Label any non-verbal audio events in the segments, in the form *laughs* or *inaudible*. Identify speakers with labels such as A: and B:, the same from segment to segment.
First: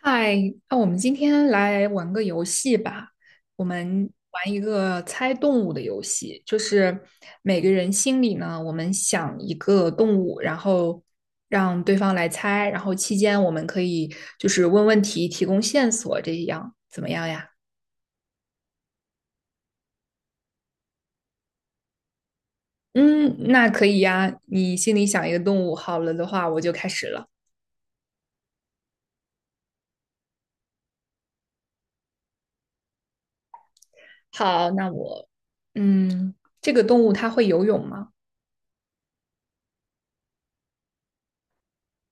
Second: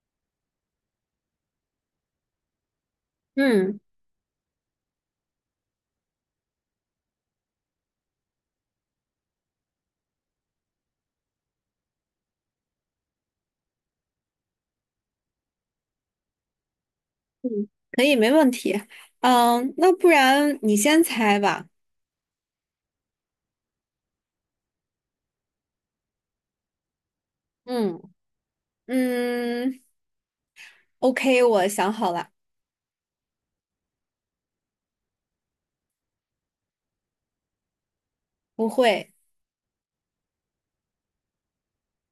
A: 嗨，那我们今天来玩个游戏吧。我
B: 嗯
A: 们玩一个猜动物的游戏，就是每个人心里呢，我们想一个动物，然后让对方来猜，然后期间我们可以就是问问题，提供线索，这样怎么样呀？
B: 嗯，可以，没问题。嗯，那不然你先猜吧。
A: 嗯，那可以呀。你心里想一个动物，好了的话，我就开始了。
B: 嗯，嗯，OK，我想好了。
A: 好，那我，嗯，这个动物它会游泳吗？
B: 不会。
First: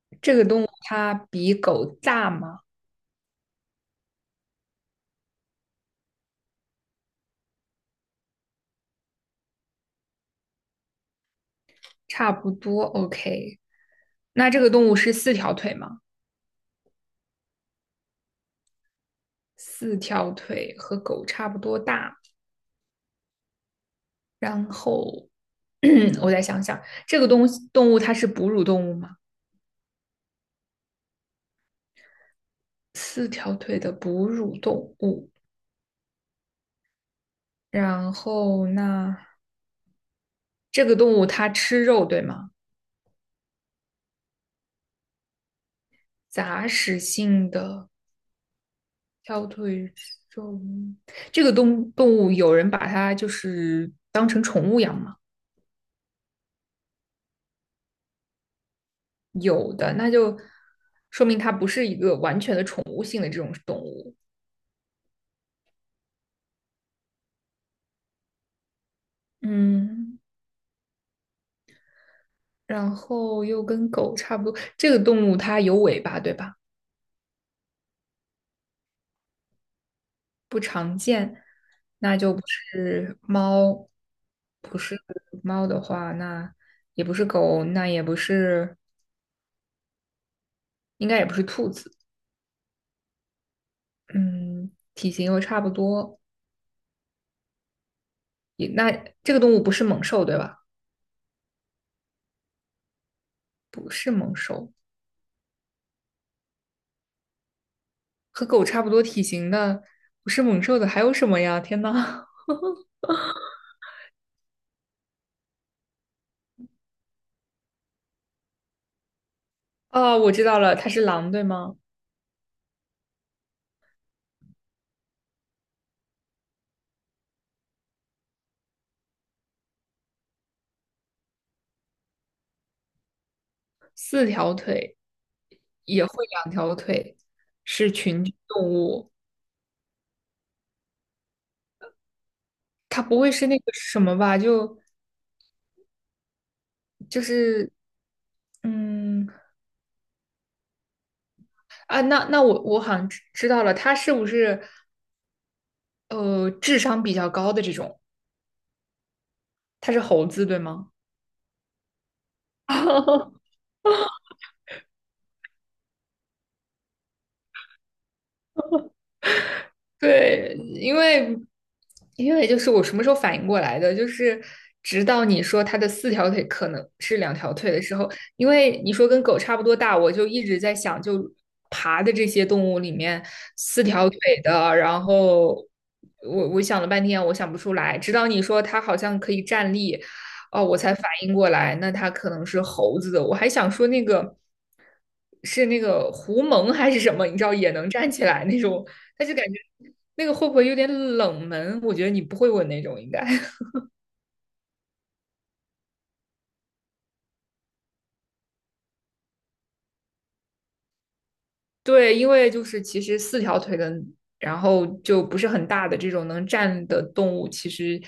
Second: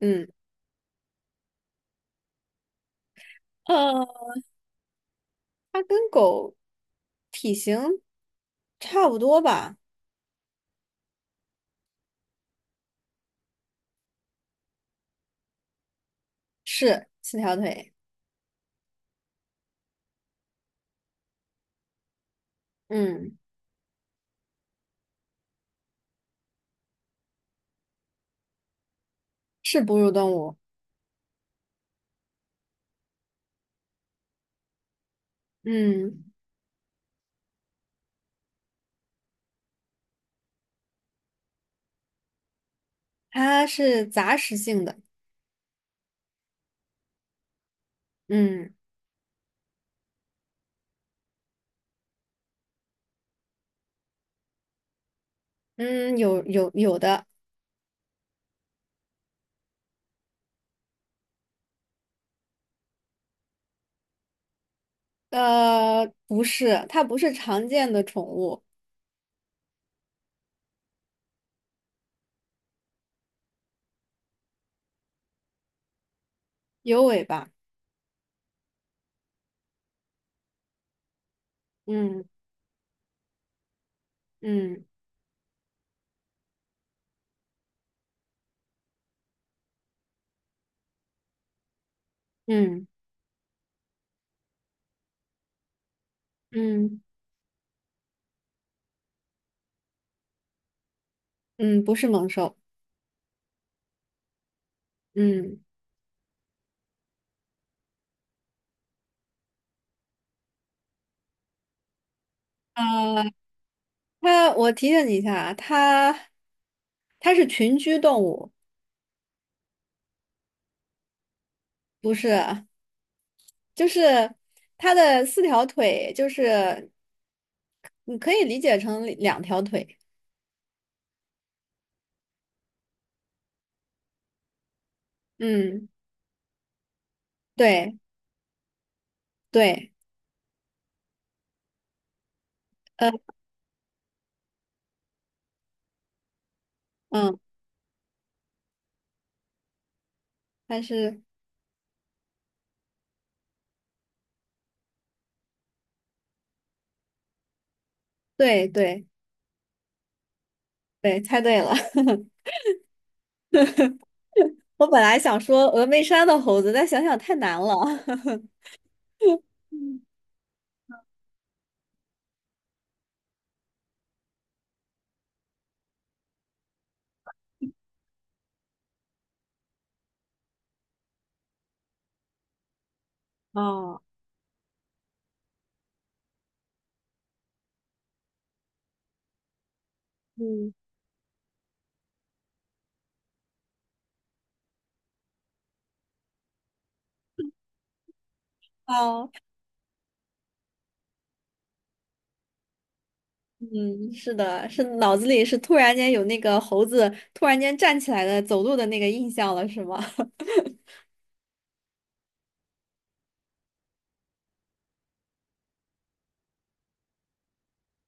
B: 嗯，
A: 这个动物它比狗大吗？
B: 呃，它跟狗体型差不多吧？
A: 差不多，OK。那这个动物是四条腿吗？
B: 是四条腿。
A: 四条腿和狗差不多大。
B: 嗯，
A: 然后 *clears throat* 我再想想，这个动物它是哺乳动物吗？
B: 是哺乳动物。
A: 四条腿的哺乳动物。
B: 嗯，
A: 然后那这个动物它吃肉，对吗？
B: 它是杂食性的。
A: 杂食性的
B: 嗯
A: 条腿肉，这个动物有人把它就是当成宠物养吗？
B: 嗯，有的。
A: 有的，那就说明它不是一个完全的宠物性的这种动物。
B: 呃，不是，它不是常见的宠物。
A: 嗯，然后又跟狗差不多，这个动物它有尾巴，对吧？
B: 有尾巴。
A: 那
B: 嗯
A: 就不是猫，不
B: 嗯
A: 是猫的话，那也不是狗，那也不是，应该也不是兔子。
B: 嗯
A: 嗯，体型又差不多，
B: 嗯。
A: 也那这个动物不是猛兽，对吧？
B: 嗯，不是猛兽。
A: 不是猛兽，
B: 嗯，
A: 和狗差不多体型的，不是猛兽的还有什么呀？天呐！
B: 呃，它，我提醒你一下啊它是群居动物。
A: 哦，我知道了，它是狼，对吗？
B: 不是，就是它的四条腿，就是你可以理解成两条腿。
A: 四条腿
B: 嗯，
A: 也会两条腿，是
B: 对
A: 群居动物。
B: 对。
A: 它
B: 呃
A: 不会是那个什么吧？就就
B: 嗯，
A: 是嗯
B: 它是。
A: 啊，那那我好像知道了，它是不是智商比较高的这种？
B: 对对
A: 它是猴子，对吗？
B: 对，猜对了。*laughs*
A: *laughs*
B: 我本来想说峨眉山的猴子，但想想太难了。*laughs*
A: 对，因为就是我什么时候反应过来的，就是直到你说它的四条腿可能是两条腿的时候，因为你说跟狗差不多大，我就一直在想，就爬的这些动物里面，四
B: 哦。
A: 条腿的，然后我想了半天，我想不出来，直到你说它好像可以站立，哦，
B: 嗯。
A: 我才反应过来，那它可能是猴子的，我还想说那个。是那个狐獴还是什么？你知道也能站起来那种，但
B: 哦。
A: 是感觉那个会不会有点冷门？我觉得你不会问那种，应该 *laughs*
B: 嗯，是的，是脑子里是突然间有那个猴子突然间站起来的走路的那个印象了，是吗？*laughs*
A: 对，因为就是其实四条腿的，然后就不是很大的这种能站的动物，其实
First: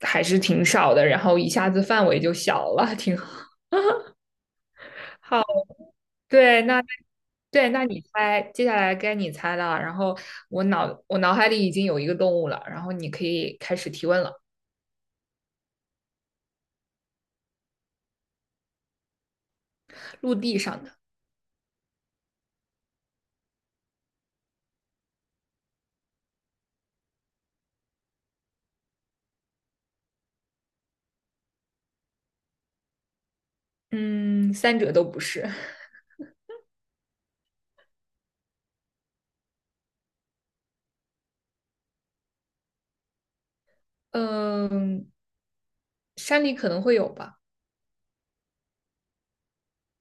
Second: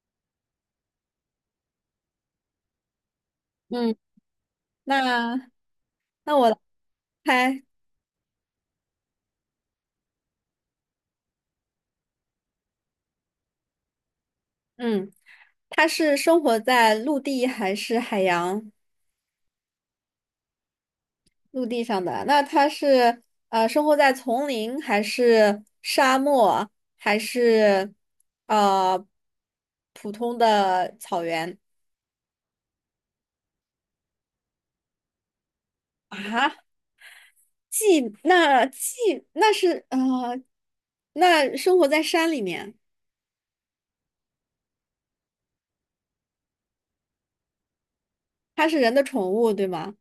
A: 还是挺少的，然后一下子范围就小了，挺好。
B: 嗯，
A: 好，
B: 那那我来
A: 对，那
B: 猜。
A: 对，那你猜，接下来该你猜了。然后我脑海里已经有一个动物了，然后你可以开始提问了。
B: 嗯，它是生活在陆地还是海洋？
A: 陆地上的，
B: 陆地上的，那它是生活在丛林还是沙漠还是呃普通的草原
A: 嗯，三者都不是，
B: 啊？既那既那是呃，那生活在山里面。
A: *laughs* 嗯，山里可能会有吧。
B: 它是人的宠物，对吗？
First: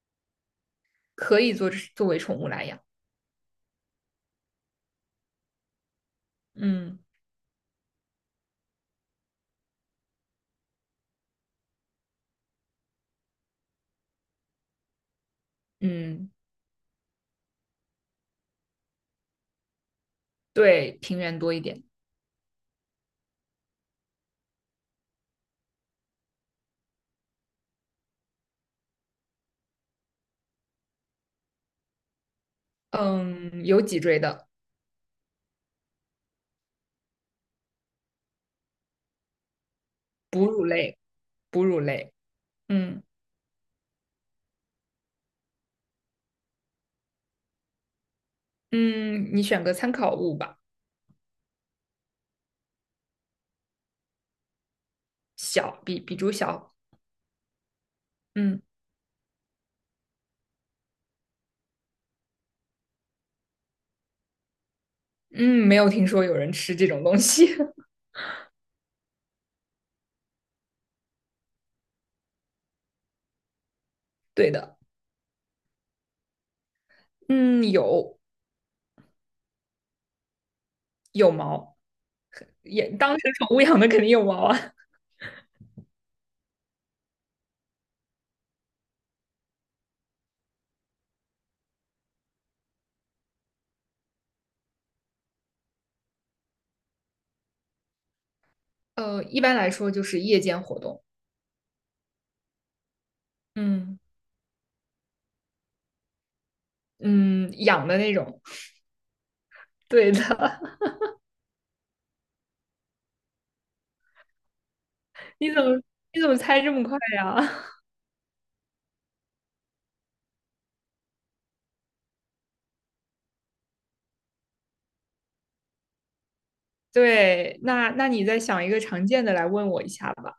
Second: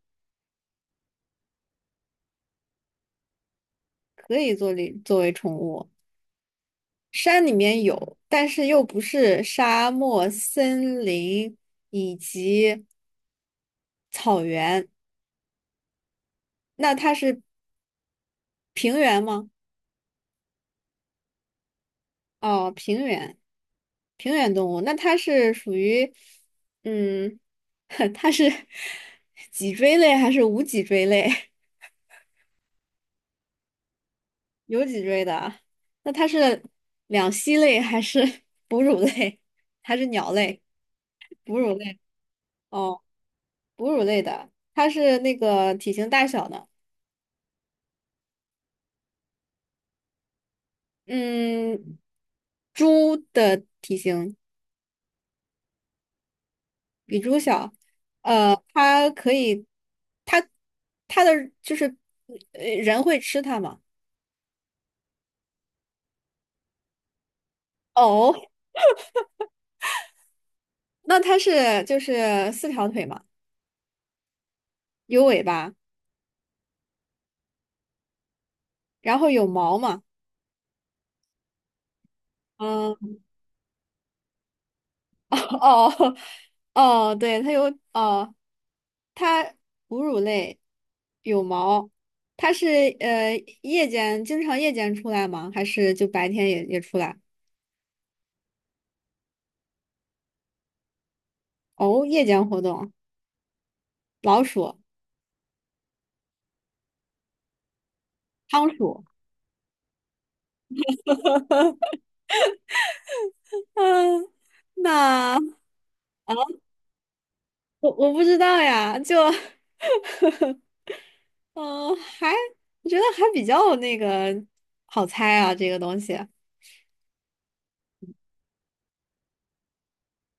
A: 可以作为宠物来养。
B: 可以做为作为宠物。
A: 嗯
B: 山里面有，但是又不是沙漠、森林以及草原。
A: 嗯，
B: 那它是平原吗？
A: 对，平原多一点。
B: 哦，平原，平原动物。那它是属于，嗯，*laughs* 它是脊椎类还是无脊椎类？
A: 嗯，有脊椎的，
B: *laughs* 有脊椎的啊。那它是两栖类还是哺乳类？*laughs* 还是鸟
A: 哺
B: 类？
A: 乳类，
B: 哺
A: 哺
B: 乳
A: 乳
B: 类。
A: 类。
B: 哦。
A: 嗯
B: 哺乳类的，它是那个体型大小的。
A: 嗯，你选个参考物吧，
B: 嗯，猪的体型。
A: 小，比猪小。
B: 比猪小，呃，
A: 嗯
B: 它可以。它它的就是呃人会吃它吗？
A: 嗯，没有听说有人吃这种东西。*laughs*
B: 哦，那它是就是四条腿嘛，
A: 对的，
B: 有尾巴，
A: 嗯，有
B: 然后有毛嘛。
A: 有毛，也当
B: 嗯、
A: 成宠物养的肯定有毛啊。
B: 哦。 *laughs* 哦，对，它有。哦，它哺乳类有毛。它是呃夜间经常出来吗？还是就白天也出来？
A: *laughs* 呃，一般来说就是夜间活动。
B: 哦，夜间活动。
A: 嗯
B: 老鼠、
A: 嗯，养的那种。
B: 仓鼠。
A: *laughs* 对的，
B: 嗯，
A: *laughs*
B: 那
A: 你怎么你怎么猜这么快呀？*laughs*
B: 我不知道呀，就嗯，我觉得还比较那个好猜啊，这个东西。
A: 对，那那你再想一个常见的来问我一下吧，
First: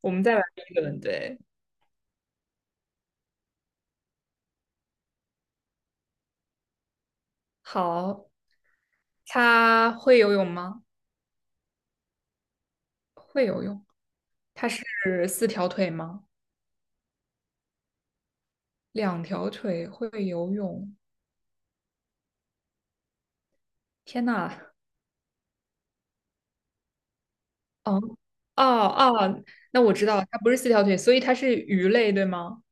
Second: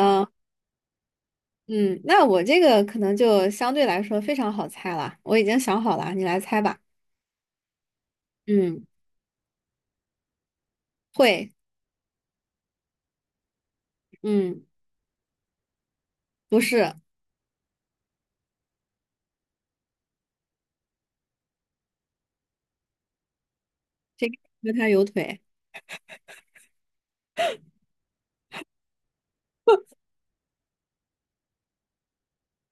A: 我们再来一轮。对，
B: 嗯，那我这个可能就相对来说非常好猜了，我已经想好了，你来猜吧。
A: 好，
B: 嗯，
A: 它会游泳吗？
B: 会。
A: 会游泳。
B: 嗯，
A: 它是四条腿吗？
B: 不是，
A: 两条腿会游泳。天
B: 这个
A: 呐，
B: 和它有腿。
A: 哦哦，那我知道它不是四条腿，所以它是鱼类，对吗？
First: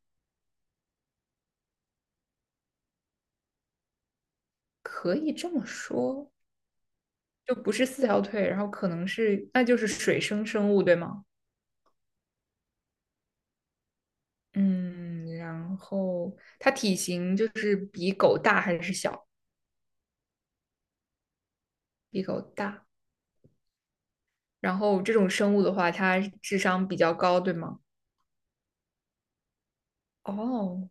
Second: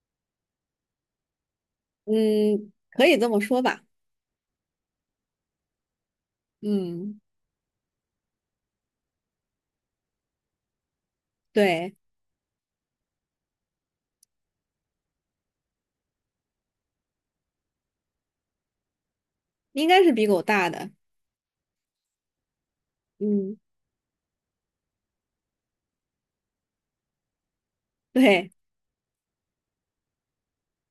B: 嗯，可以这么说吧。
A: 可以这么说，
B: 嗯，
A: 就不是四条腿，然后可能是，那就是水生生物，对吗？
B: 对，
A: 嗯，然后它体型就是比狗大还是小？
B: 应该是比狗大的。
A: 比狗大。
B: 嗯，
A: 然后这种生物的话，它智商比较高，对吗？
B: 对。
A: 哦，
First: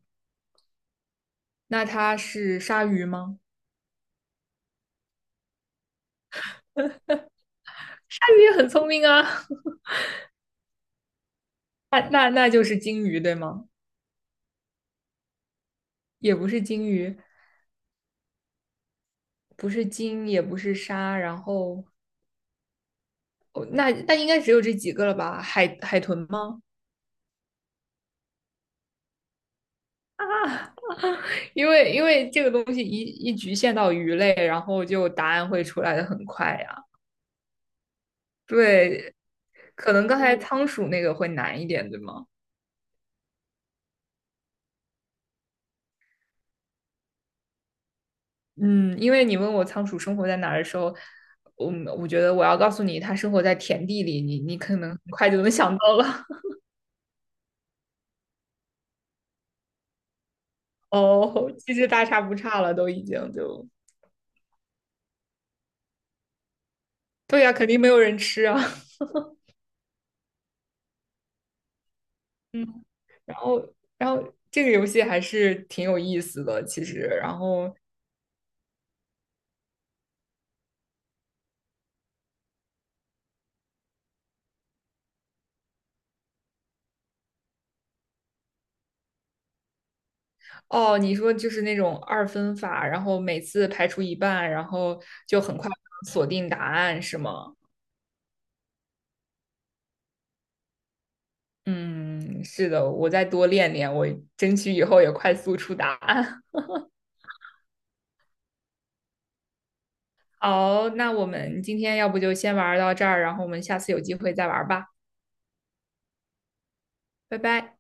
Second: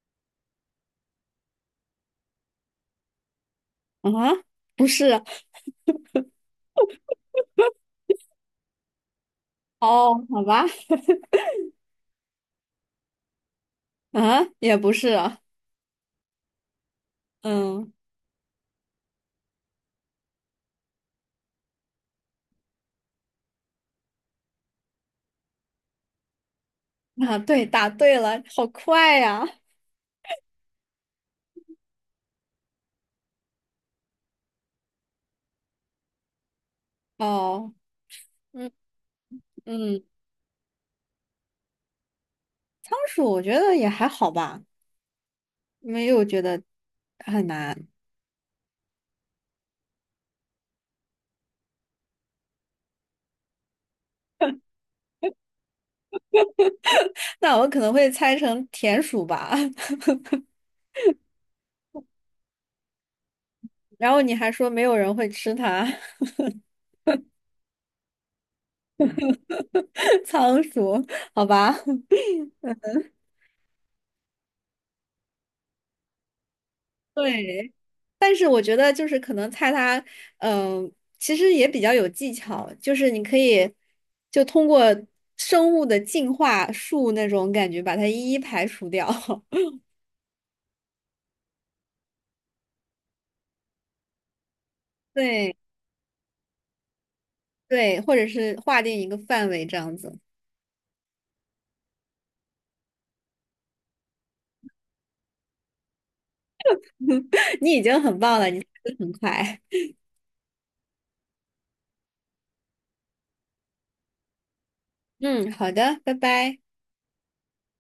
A: 那它是鲨鱼吗？
B: 啊，不是。
A: 鲨鱼也很聪明啊。
B: 哦，好吧。
A: *laughs* 那就是鲸鱼，对吗？
B: 啊，也不是啊。
A: 也不是鲸鱼，
B: 嗯。
A: 不是鲸，也不是鲨。然后哦，那那应该只有这几个了吧？海豚吗？
B: 啊，对，答对了，好快呀。
A: 啊，*laughs* 因为这个东西局限到鱼类，然后就答案会出来的很快呀。
B: 哦。嗯
A: 对，可
B: 嗯。
A: 能刚才仓鼠那个会难一点，对吗？
B: 仓鼠我觉得也还好吧，没有觉得。
A: 嗯，因为你问我仓鼠生活在哪儿的时候，我我觉得我要告诉你，它生活在田地里，你可能很快就能想到了。*laughs*
B: *laughs* 那我可能会猜成田鼠吧。
A: 哦，其实大差不差了，都已经就，
B: *laughs* 然后你还说没有人会吃它。
A: 对呀，肯定没有人吃啊。*laughs*
B: *laughs* 仓鼠，好吧。
A: 嗯，然后这个游戏还是挺有意思的，其实。然
B: 对，
A: 后
B: 但是我觉得就是可能菜它，嗯、其实也比较有技巧，就是你可以就通过生物的进化树那种感觉把它一一排除掉。*laughs*
A: 哦，你说就是那种二分法，然后每次排除一半，然后就
B: 对
A: 很快锁定答案，是吗？
B: 对，或者是划定一个范围这样子。
A: 嗯，是的，我再多练练，我争取以后也快速出答案。
B: *laughs* 你已经很棒了，你速度很快。
A: 好，那我们今天要不就先玩到这儿，然后我们下次有机会再玩吧，
B: *laughs* 嗯，好的，拜拜。
A: 拜拜。